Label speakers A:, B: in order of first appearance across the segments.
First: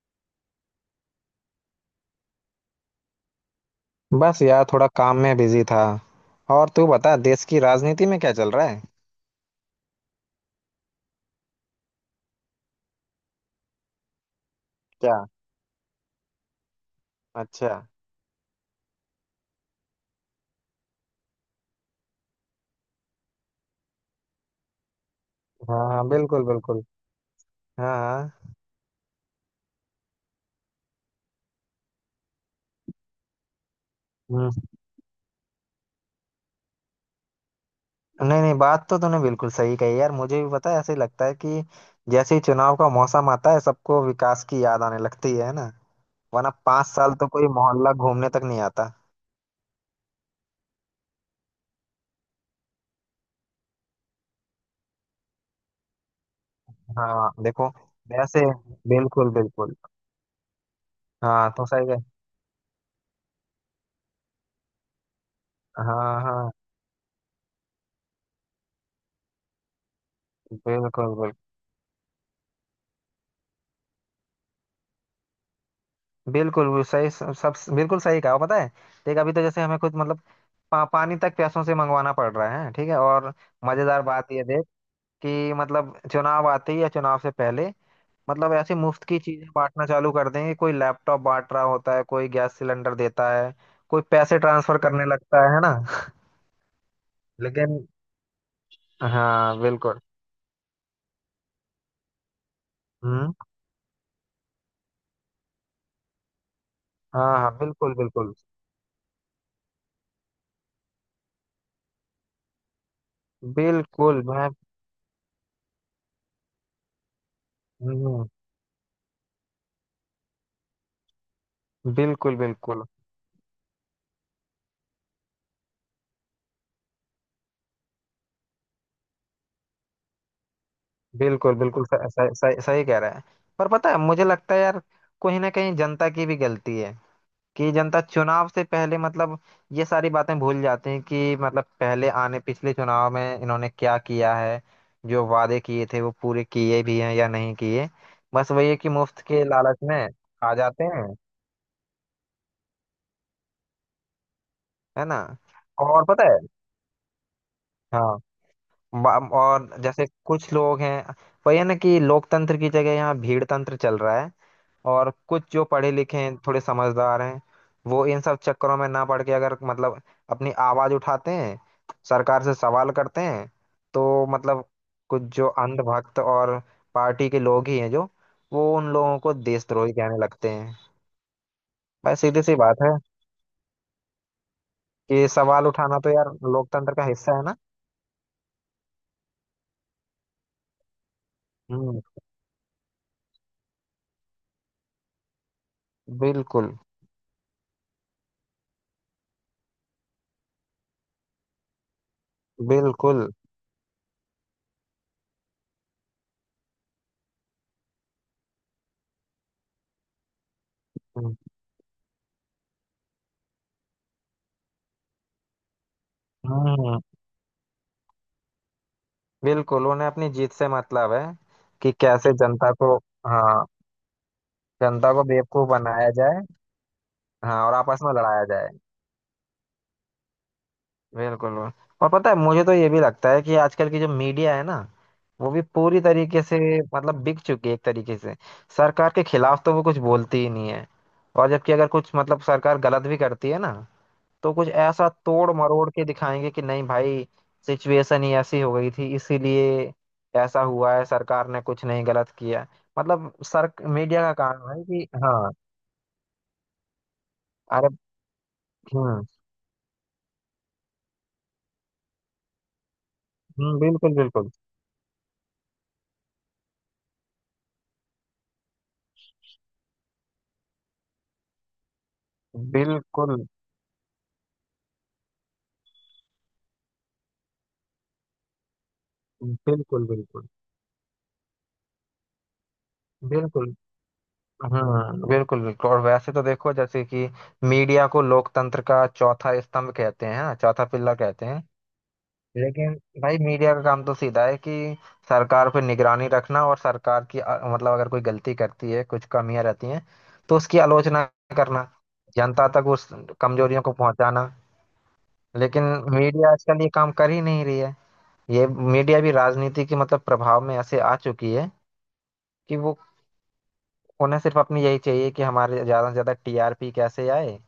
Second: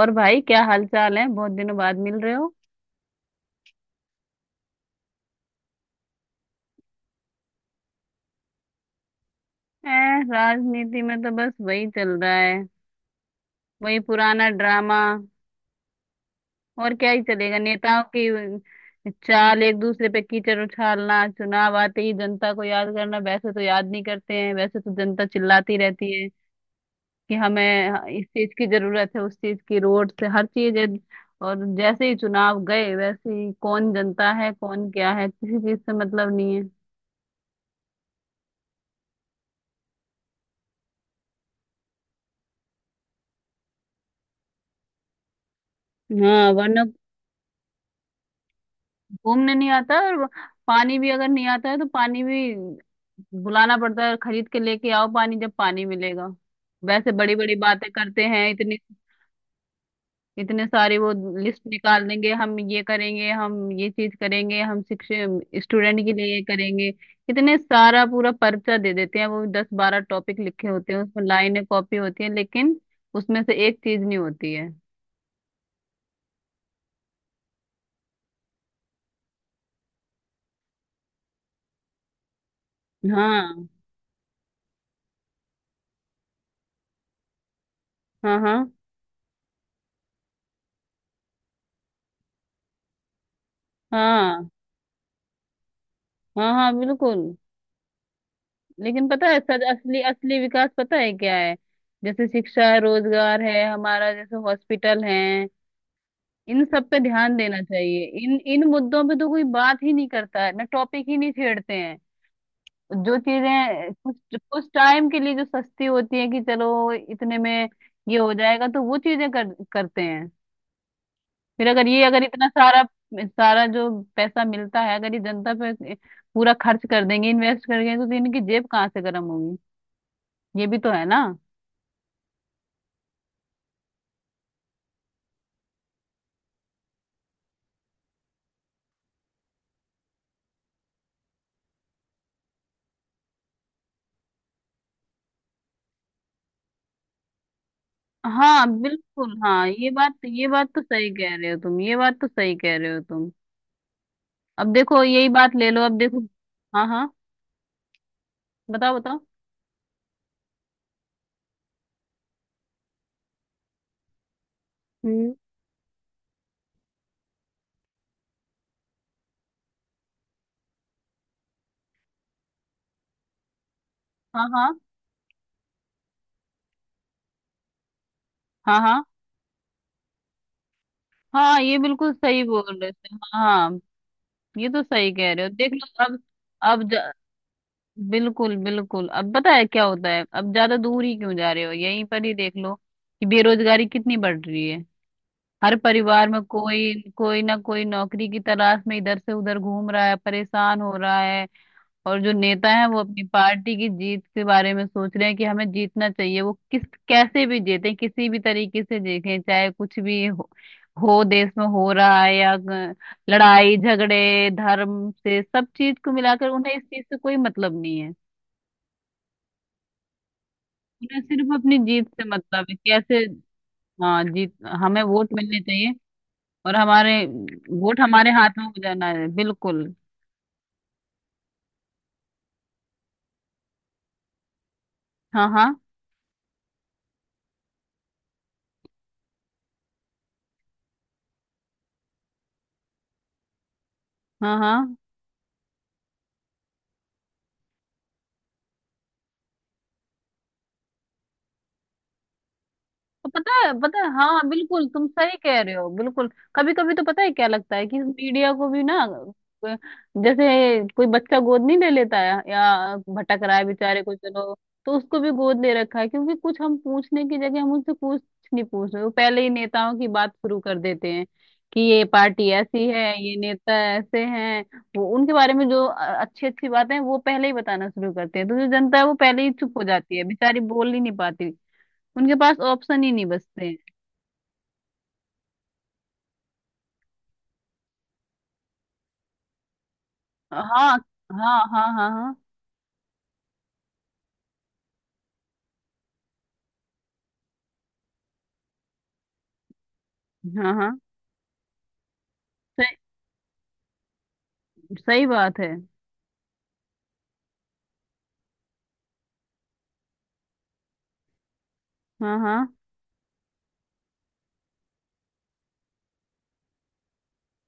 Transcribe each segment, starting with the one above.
A: और भाई, क्या हाल चाल है? बहुत दिनों बाद मिल रहे हो।
B: बस यार थोड़ा काम में बिजी था। और तू बता देश की राजनीति में क्या चल रहा है।
A: ए, राजनीति में तो बस वही चल रहा है, वही पुराना ड्रामा।
B: क्या।
A: और क्या ही चलेगा।
B: अच्छा।
A: नेताओं की चाल, एक दूसरे पे कीचड़ उछालना, चुनाव आते ही जनता को याद करना। वैसे तो याद नहीं करते हैं, वैसे तो जनता चिल्लाती
B: हाँ हाँ
A: रहती है
B: बिल्कुल बिल्कुल।
A: कि हमें
B: हाँ
A: इस
B: हाँ।
A: चीज की जरूरत है, उस चीज की, रोड से हर चीज है। और जैसे ही चुनाव गए, वैसे ही कौन जनता
B: हम्म।
A: है कौन क्या है, किसी चीज से मतलब नहीं है।
B: नहीं नहीं बात तो तूने बिल्कुल सही कही यार मुझे भी पता है ऐसे ही लगता है कि जैसे ही चुनाव का मौसम आता है सबको विकास की याद आने लगती है ना। वरना
A: हाँ, वरना
B: 5 साल तो कोई मोहल्ला घूमने तक नहीं आता।
A: घूमने नहीं आता। और पानी भी अगर नहीं आता है तो पानी भी बुलाना पड़ता है, खरीद के लेके आओ पानी, जब पानी मिलेगा। वैसे
B: हाँ
A: बड़ी बड़ी
B: देखो।
A: बातें करते
B: वैसे
A: हैं इतनी,
B: बिल्कुल बिल्कुल।
A: इतने सारे वो
B: हाँ
A: लिस्ट
B: तो सही है।
A: निकाल देंगे, हम ये करेंगे, हम ये चीज करेंगे, हम शिक्षक स्टूडेंट के
B: हाँ
A: लिए ये
B: हाँ
A: करेंगे। इतने सारा पूरा पर्चा दे देते हैं, वो 10-12 टॉपिक लिखे
B: बिल्कुल
A: होते हैं उसमें,
B: बिल्कुल।
A: लाइनें कॉपी होती हैं, लेकिन उसमें से एक चीज नहीं होती है।
B: बिल्कुल वो सही सब बिल्कुल सही कहा पता है। देख अभी तो जैसे हमें खुद मतलब पानी तक पैसों से मंगवाना पड़ रहा है ठीक है। और
A: हाँ,
B: मजेदार बात यह देख कि मतलब चुनाव आते ही या चुनाव से पहले
A: हाँ,
B: मतलब
A: हाँ,
B: ऐसे मुफ्त की चीजें बांटना चालू कर देंगे। कोई लैपटॉप बांट रहा होता है कोई गैस सिलेंडर देता है कोई पैसे
A: हाँ,
B: ट्रांसफर करने लगता है ना।
A: हाँ, हाँ, बिल्कुल।
B: लेकिन।
A: लेकिन पता है,
B: हाँ
A: सच असली,
B: बिल्कुल।
A: असली विकास पता है क्या है। जैसे शिक्षा है,
B: हम्म।
A: रोजगार है हमारा, जैसे हॉस्पिटल है। इन सब पे
B: हाँ
A: ध्यान
B: हाँ
A: देना
B: बिल्कुल
A: चाहिए।
B: बिल्कुल।
A: इन इन मुद्दों पे तो कोई बात ही नहीं करता है, ना टॉपिक ही नहीं छेड़ते हैं। जो चीजें
B: बिल्कुल
A: कुछ
B: मैं।
A: कुछ टाइम के लिए जो सस्ती होती है, कि चलो इतने में ये
B: हम्म,
A: हो जाएगा, तो वो चीजें करते हैं। फिर अगर
B: बिल्कुल
A: इतना सारा
B: बिल्कुल।
A: सारा जो पैसा मिलता है, अगर ये जनता पे पूरा खर्च कर देंगे, इन्वेस्ट कर देंगे, तो इनकी जेब कहाँ से गर्म होगी? ये भी तो है ना।
B: बिल्कुल। बिल्कुल सही सही सही कह रहा है। पर पता है मुझे लगता है यार कहीं ना कहीं जनता की भी गलती है कि जनता चुनाव से पहले मतलब ये सारी बातें भूल जाते हैं कि मतलब पहले आने पिछले चुनाव में इन्होंने क्या किया है। जो वादे किए थे वो पूरे किए भी हैं या नहीं किए। बस
A: हाँ,
B: वही है कि मुफ्त
A: बिल्कुल।
B: के
A: हाँ
B: लालच
A: ये
B: में
A: बात ये
B: आ
A: बात तो
B: जाते
A: सही
B: हैं
A: कह रहे हो तुम, ये बात तो सही कह रहे हो तुम। अब देखो,
B: है ना।
A: यही बात ले लो, अब
B: और
A: देखो।
B: पता है।
A: हाँ, हाँ,
B: हाँ।
A: बताओ, बताओ।
B: और जैसे कुछ लोग हैं वही है ना कि लोकतंत्र की जगह यहाँ भीड़ तंत्र चल रहा है। और
A: हम्म।
B: कुछ जो पढ़े लिखे हैं थोड़े समझदार हैं वो इन सब चक्करों में ना पड़ के अगर मतलब अपनी आवाज उठाते हैं सरकार से सवाल करते हैं तो
A: हाँ,
B: मतलब
A: हाँ,
B: कुछ जो अंधभक्त और पार्टी के लोग ही हैं जो वो
A: हाँ,
B: उन
A: हाँ,
B: लोगों को देशद्रोही कहने लगते हैं।
A: हाँ, ये बिल्कुल
B: भाई
A: सही
B: सीधी सी
A: बोल
B: बात
A: रहे
B: है
A: थे, हाँ, हाँ। ये तो सही
B: कि
A: कह रहे हो,
B: सवाल
A: देख
B: उठाना
A: लो
B: तो
A: अब।
B: यार
A: अब
B: लोकतंत्र का
A: ज-
B: हिस्सा है ना।
A: बिल्कुल, बिल्कुल। अब पता है क्या होता है, अब ज्यादा दूर ही क्यों जा रहे हो,
B: हम्म
A: यहीं पर ही देख लो कि बेरोजगारी कितनी बढ़ रही है। हर परिवार में
B: बिल्कुल
A: कोई कोई ना कोई नौकरी की तलाश में इधर से उधर घूम रहा है, परेशान हो रहा है। और जो नेता है वो
B: बिल्कुल।
A: अपनी पार्टी की जीत के बारे में सोच रहे हैं कि हमें जीतना चाहिए, वो किस कैसे भी जीते, किसी भी तरीके से जीतें, चाहे कुछ भी हो
B: हम्म
A: देश में हो रहा है लड़ाई झगड़े धर्म से, सब चीज को मिलाकर उन्हें इस
B: हम्म,
A: चीज से कोई मतलब नहीं है।
B: बिल्कुल उन्हें अपनी जीत से मतलब
A: उन्हें
B: है
A: सिर्फ अपनी
B: कि
A: जीत से
B: कैसे
A: मतलब
B: जनता
A: है।
B: को।
A: कैसे?
B: हाँ
A: हाँ, जीत, हमें
B: जनता को
A: वोट मिलने
B: बेवकूफ
A: चाहिए,
B: बनाया जाए।
A: और हमारे
B: हाँ और आपस
A: वोट
B: में
A: हमारे
B: लड़ाया
A: हाथ में
B: जाए।
A: हो जाना है, बिल्कुल।
B: बिल्कुल। और पता है मुझे तो ये भी लगता है कि आजकल की जो मीडिया है ना
A: हाँ,
B: वो भी
A: हाँ,
B: पूरी तरीके से मतलब बिक चुकी है एक तरीके से सरकार के खिलाफ तो वो कुछ बोलती ही नहीं है। और जबकि अगर कुछ मतलब सरकार गलत भी करती है ना तो
A: हाँ,
B: कुछ
A: हाँ,
B: ऐसा तोड़ मरोड़ के दिखाएंगे कि नहीं भाई सिचुएशन ही ऐसी हो गई थी इसीलिए ऐसा हुआ है सरकार ने कुछ नहीं गलत किया।
A: तो
B: मतलब
A: पता
B: सर
A: है, पता है,
B: मीडिया का
A: हाँ
B: काम है
A: बिल्कुल, तुम
B: कि
A: सही
B: हाँ।
A: कह रहे हो, बिल्कुल। कभी कभी तो पता है क्या लगता है
B: अरे।
A: कि मीडिया को भी ना,
B: हम्म
A: अ, जैसे कोई बच्चा गोद नहीं ले लेता है या भटक रहा है बेचारे को,
B: बिल्कुल बिल्कुल
A: चलो तो उसको भी गोद ले रखा है। क्योंकि कुछ हम पूछने की जगह, हम उनसे कुछ नहीं पूछ रहे, वो पहले ही नेताओं की बात शुरू कर देते हैं कि ये पार्टी ऐसी है, ये
B: बिल्कुल
A: नेता ऐसे हैं। वो उनके बारे में जो अच्छी अच्छी बातें हैं, वो पहले ही बताना शुरू करते हैं। तो जो जनता है वो पहले ही चुप हो
B: बिल्कुल
A: जाती है,
B: बिल्कुल
A: बेचारी बोल ही नहीं पाती, उनके पास ऑप्शन ही नहीं बचते
B: बिल्कुल।
A: हैं।
B: बिल्कुल बिल्कुल और वैसे तो देखो जैसे कि मीडिया को लोकतंत्र का चौथा स्तंभ कहते हैं हाँ,
A: हाँ,
B: चौथा
A: हाँ,
B: पिल्ला कहते
A: हाँ,
B: हैं।
A: हाँ, हाँ,
B: लेकिन भाई मीडिया का काम तो सीधा है कि सरकार पे निगरानी रखना और सरकार की मतलब अगर कोई गलती करती है कुछ कमियां रहती हैं तो
A: हाँ,
B: उसकी
A: हाँ,
B: आलोचना करना जनता तक
A: सही,
B: उस कमजोरियों को पहुंचाना।
A: सही बात है,
B: लेकिन मीडिया आजकल ये काम कर ही नहीं रही है। ये मीडिया भी राजनीति के मतलब प्रभाव में ऐसे आ चुकी है
A: हाँ, हाँ,
B: कि वो उन्हें सिर्फ अपनी यही चाहिए कि हमारे ज्यादा से ज्यादा टीआरपी कैसे आए।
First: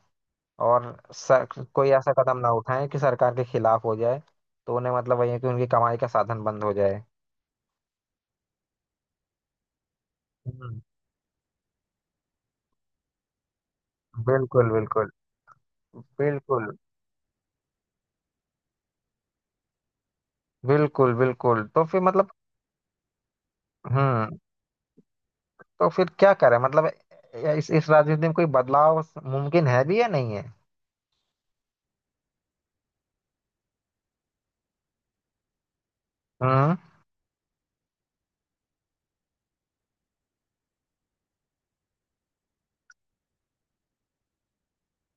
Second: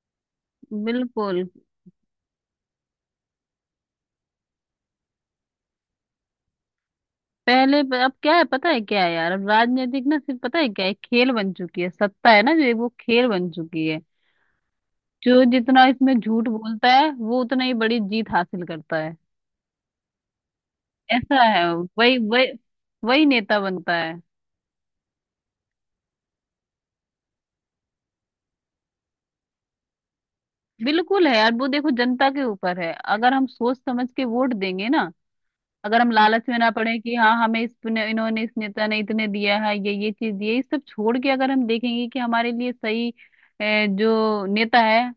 B: और
A: बिल्कुल।
B: कोई ऐसा कदम ना उठाए कि सरकार के खिलाफ हो जाए तो उन्हें मतलब वही है कि उनकी कमाई का साधन बंद हो जाए।
A: अब क्या है, पता है क्या है यार, अब राजनीतिक ना सिर्फ, पता है
B: हम्म,
A: क्या है, खेल बन चुकी है, सत्ता है ना जो, वो खेल बन चुकी है।
B: बिल्कुल बिल्कुल
A: जो जितना इसमें झूठ
B: बिल्कुल
A: बोलता है, वो उतना ही बड़ी जीत हासिल करता है।
B: बिल्कुल
A: ऐसा है,
B: बिल्कुल तो फिर
A: वही
B: मतलब।
A: वही वही नेता बनता है।
B: हम्म। तो फिर क्या करें मतलब इस राजनीति में कोई बदलाव मुमकिन है भी या नहीं है।
A: बिल्कुल है यार, वो देखो जनता के ऊपर है। अगर हम सोच समझ के वोट देंगे ना, अगर हम लालच में ना
B: हम्म।
A: पड़े कि हाँ हमें इस इन्होंने, इस नेता ने इतने दिया है, ये चीज दिए, ये सब छोड़ के अगर हम देखेंगे कि हमारे लिए सही जो नेता है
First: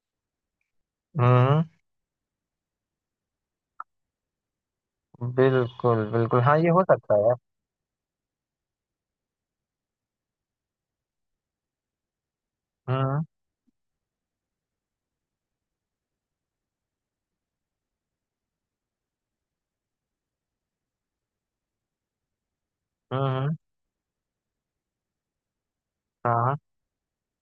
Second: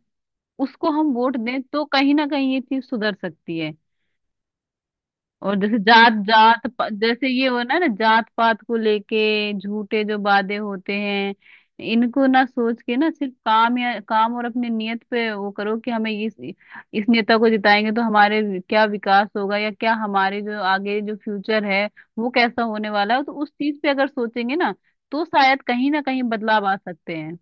A: उसको हम वोट दें,
B: हम्म
A: तो कहीं ना कहीं ये चीज सुधर सकती है। और जैसे
B: बिल्कुल
A: जात
B: बिल्कुल हाँ
A: जात
B: ये हो
A: प-
B: सकता
A: जैसे
B: है।
A: ये हो ना ना जात पात को लेके झूठे जो वादे होते हैं, इनको ना सोच के, ना
B: हम्म
A: सिर्फ काम या काम और अपनी नियत पे वो करो, कि हमें इस नेता को जिताएंगे तो हमारे क्या विकास होगा, या क्या हमारे जो आगे जो फ्यूचर है वो कैसा होने वाला है, तो उस
B: हम्म।
A: चीज पे अगर सोचेंगे ना, तो शायद कहीं ना कहीं
B: हाँ
A: बदलाव आ सकते हैं।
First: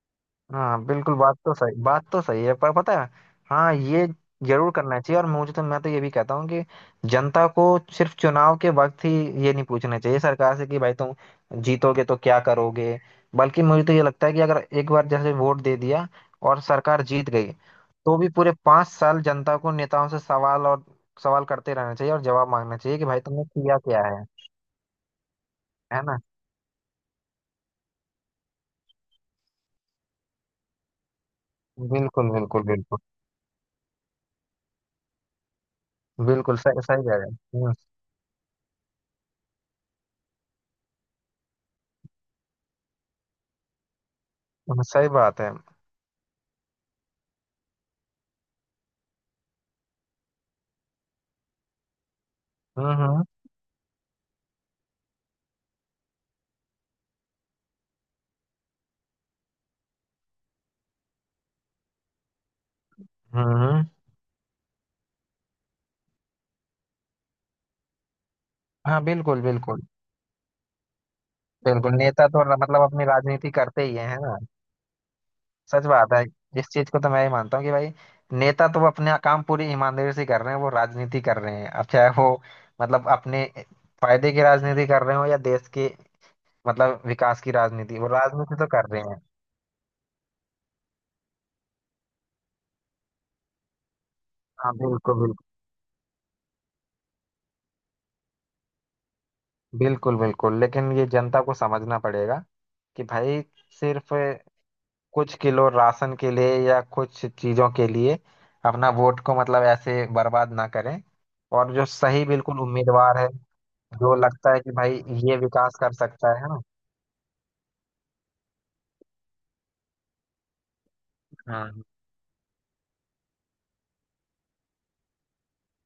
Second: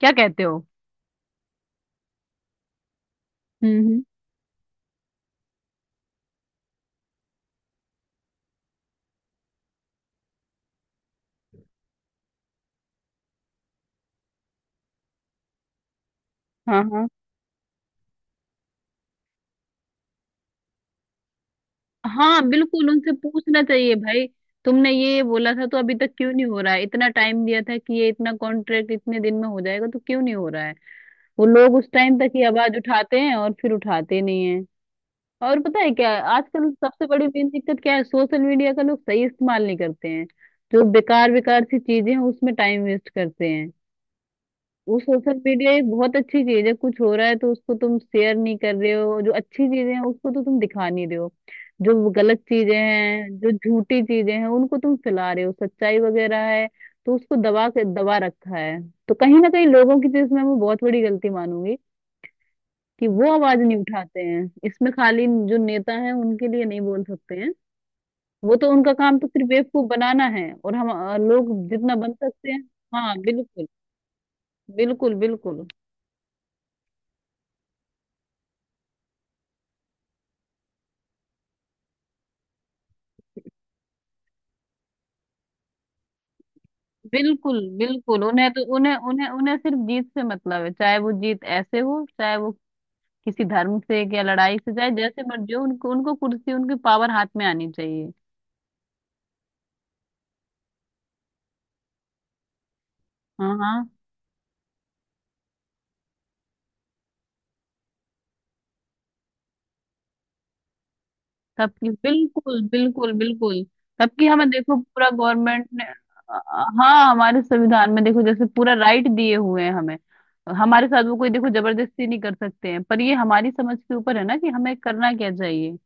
A: क्या कहते हो?
B: हाँ बिल्कुल बात तो सही है पर पता है। हाँ
A: हम्म,
B: ये जरूर करना चाहिए और मुझे तो मैं तो ये भी कहता हूँ कि जनता को सिर्फ चुनाव के वक्त ही ये नहीं पूछना चाहिए सरकार से कि भाई तुम जीतोगे तो क्या करोगे। बल्कि मुझे तो ये लगता है कि अगर एक बार जैसे वोट दे दिया और सरकार
A: हाँ,
B: जीत गई तो भी पूरे 5 साल जनता को नेताओं से सवाल और सवाल करते रहना चाहिए और
A: हाँ,
B: जवाब मांगना
A: बिल्कुल,
B: चाहिए कि
A: उनसे
B: भाई तुमने
A: पूछना
B: किया
A: चाहिए
B: क्या
A: भाई, तुमने ये बोला था तो अभी
B: है
A: तक
B: ना।
A: क्यों नहीं हो रहा है? इतना टाइम दिया था कि ये इतना कॉन्ट्रैक्ट इतने दिन में हो जाएगा, तो क्यों नहीं हो रहा है? वो लोग उस टाइम तक
B: बिल्कुल
A: ही
B: बिल्कुल
A: आवाज
B: बिल्कुल
A: उठाते हैं और फिर उठाते नहीं है। और पता है क्या है?
B: बिल्कुल
A: आजकल
B: सही सही
A: सबसे
B: कह
A: बड़ी
B: रहे
A: मेन
B: हैं।
A: दिक्कत क्या है, सोशल मीडिया का लोग सही इस्तेमाल नहीं करते हैं। जो बेकार बेकार सी चीजें हैं उसमें टाइम वेस्ट करते हैं। वो
B: सही
A: सोशल
B: बात है।
A: मीडिया एक बहुत अच्छी चीज है, कुछ हो रहा है तो उसको तुम शेयर नहीं कर रहे हो, जो अच्छी चीजें हैं उसको तो तुम दिखा नहीं रहे हो। जो गलत चीजें
B: हम्म हम्म
A: हैं, जो झूठी चीजें हैं, उनको तुम फैला रहे हो, सच्चाई वगैरह है तो उसको दबा के दबा रखा है। तो कहीं ना कहीं लोगों की तो इसमें, मैं वो बहुत बड़ी गलती मानूंगी कि वो आवाज नहीं
B: हम्म।
A: उठाते हैं। इसमें खाली जो नेता हैं उनके लिए नहीं बोल सकते हैं, वो तो उनका
B: हाँ
A: काम तो
B: बिल्कुल
A: सिर्फ
B: बिल्कुल
A: बेवकूफ बनाना है, और हम लोग
B: बिल्कुल।
A: जितना बन
B: नेता तो
A: सकते हैं।
B: मतलब अपनी
A: हाँ,
B: राजनीति
A: बिल्कुल,
B: करते ही हैं है ना।
A: बिल्कुल, बिल्कुल,
B: सच बात है। इस चीज को तो मैं ही मानता हूँ कि भाई नेता तो अपना काम पूरी ईमानदारी से कर रहे हैं वो राजनीति कर रहे हैं अब चाहे वो मतलब अपने फायदे की राजनीति कर रहे हो या देश के मतलब विकास की
A: बिल्कुल,
B: राजनीति वो
A: बिल्कुल। उन्हें
B: राजनीति
A: तो
B: तो कर
A: उन्हें
B: रहे हैं।
A: उन्हें उन्हें सिर्फ जीत से मतलब है, चाहे वो जीत ऐसे हो, चाहे वो किसी धर्म से या लड़ाई
B: हाँ
A: से, चाहे
B: बिल्कुल
A: जैसे
B: बिल्कुल
A: मर्जी हो, उनको उनको कुर्सी, उनकी पावर हाथ में आनी चाहिए।
B: बिल्कुल बिल्कुल। लेकिन ये जनता को समझना पड़ेगा कि भाई
A: हाँ, हाँ,
B: सिर्फ कुछ किलो राशन के लिए या कुछ चीजों के लिए अपना वोट को मतलब ऐसे बर्बाद ना करें। और जो
A: सबकी।
B: सही बिल्कुल
A: बिल्कुल, बिल्कुल,
B: उम्मीदवार है
A: बिल्कुल,
B: जो
A: सबकी हमें
B: लगता है कि
A: देखो
B: भाई
A: पूरा
B: ये
A: गवर्नमेंट
B: विकास
A: ने।
B: कर सकता है ना।
A: हाँ, हमारे संविधान में देखो जैसे पूरा राइट दिए हुए हैं हमें, हमारे साथ वो कोई देखो
B: हाँ
A: जबरदस्ती नहीं कर सकते हैं, पर ये हमारी समझ के ऊपर है ना कि हमें करना क्या चाहिए।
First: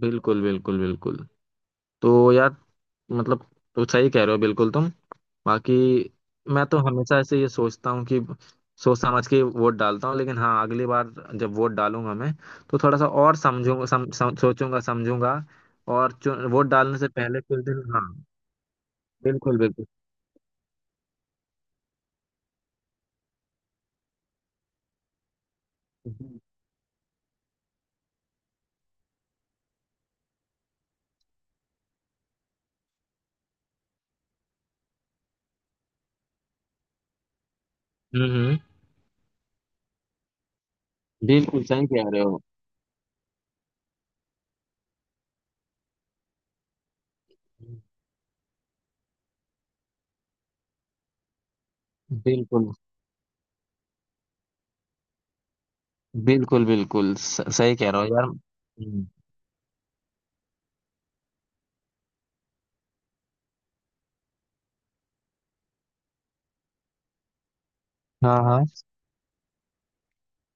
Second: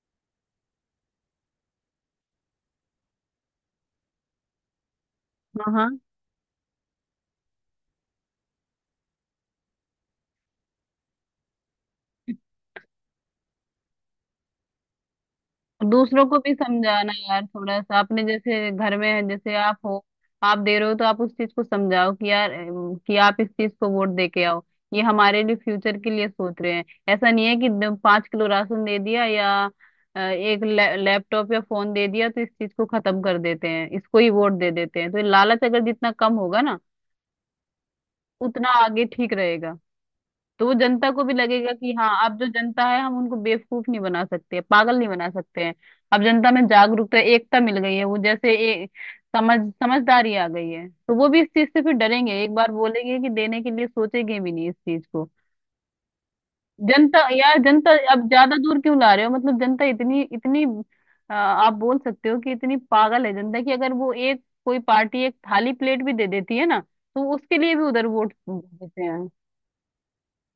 B: बिल्कुल बिल्कुल बिल्कुल। तो यार मतलब तो सही कह रहे हो बिल्कुल तुम
A: हाँ,
B: बाकी।
A: हाँ।
B: मैं तो हमेशा ऐसे ये सोचता हूँ कि सोच समझ के वोट डालता हूँ लेकिन हाँ अगली बार जब वोट डालूंगा मैं तो थोड़ा सा और समझूंगा सम, सम, सोचूंगा समझूंगा। और
A: दूसरों को भी
B: वोट डालने से
A: समझाना
B: पहले
A: यार,
B: कुछ
A: थोड़ा
B: दिन
A: सा
B: हाँ
A: अपने जैसे घर में है, जैसे
B: बिल्कुल
A: आप
B: बिल्कुल।
A: हो, आप दे रहे हो, तो आप उस चीज को समझाओ कि यार कि आप इस चीज को वोट दे के आओ, ये हमारे लिए फ्यूचर के लिए
B: हम्म
A: सोच रहे हैं। ऐसा नहीं है कि 5 किलो राशन दे दिया, या एक लैपटॉप या फोन दे दिया, तो इस चीज को खत्म कर देते हैं, इसको ही वोट दे देते हैं। तो ये लालच अगर जितना कम होगा ना,
B: हम्म
A: उतना आगे ठीक रहेगा। तो वो जनता को भी
B: बिल्कुल
A: लगेगा
B: सही
A: कि
B: कह
A: हाँ,
B: रहे
A: अब
B: हो
A: जो जनता है हम उनको बेवकूफ नहीं बना सकते, पागल नहीं बना सकते हैं। अब जनता में जागरूकता, एकता मिल गई है, वो जैसे एक समझदारी आ गई है। तो वो भी इस चीज से फिर डरेंगे, एक
B: बिल्कुल
A: बार बोलेंगे कि देने के लिए सोचेंगे भी नहीं इस चीज को।
B: बिल्कुल बिल्कुल
A: जनता यार,
B: सही
A: जनता
B: कह रहे हो यार
A: अब ज्यादा दूर क्यों ला रहे हो? मतलब जनता इतनी इतनी आप बोल सकते हो कि इतनी पागल है जनता, कि अगर वो एक कोई पार्टी एक थाली प्लेट भी दे देती है ना, तो उसके लिए भी उधर वोट
B: हाँ हाँ
A: देते हैं।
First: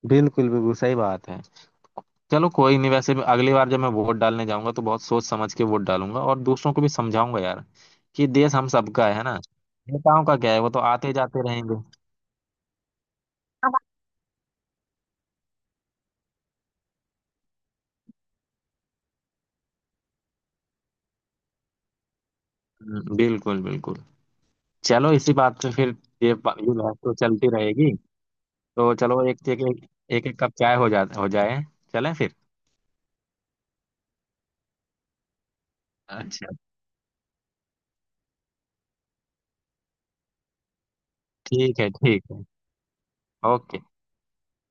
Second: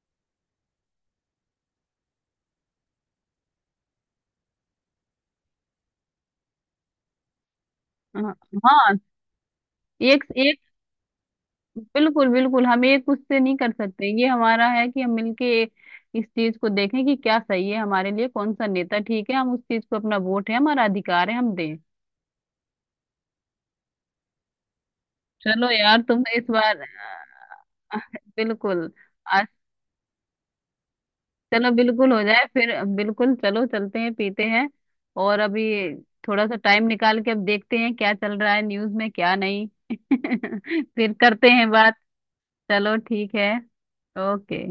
B: बिल्कुल बिल्कुल सही बात है। चलो कोई नहीं वैसे भी अगली बार जब मैं वोट डालने जाऊंगा तो बहुत सोच समझ के वोट डालूंगा और दूसरों को भी समझाऊंगा यार कि
A: हाँ,
B: देश हम
A: हाँ,
B: सबका है ना नेताओं
A: एक
B: का क्या है वो तो आते जाते रहेंगे।
A: बिल्कुल, बिल्कुल। हम एक खुद से नहीं कर सकते, ये हमारा है कि हम मिलके इस चीज को देखें कि क्या सही है हमारे लिए, कौन सा नेता ठीक है, हम उस चीज को, अपना वोट है, हमारा अधिकार है, हम दें।
B: बिल्कुल बिल्कुल। चलो इसी बात
A: चलो
B: पे फिर
A: यार, तुम इस
B: ये
A: बार
B: बात तो चलती रहेगी।
A: अ, बिल्कुल,
B: तो चलो
A: आज
B: एक एक कप चाय हो जाए।
A: चलो, बिल्कुल
B: चलें
A: हो
B: फिर।
A: जाए फिर। बिल्कुल, चलो चलते हैं, पीते हैं। और अभी थोड़ा
B: अच्छा।
A: सा टाइम निकाल के अब देखते हैं क्या चल रहा है न्यूज में, क्या नहीं। फिर करते हैं
B: ठीक है
A: बात।
B: ठीक है।
A: चलो ठीक है,
B: ओके।
A: ओके।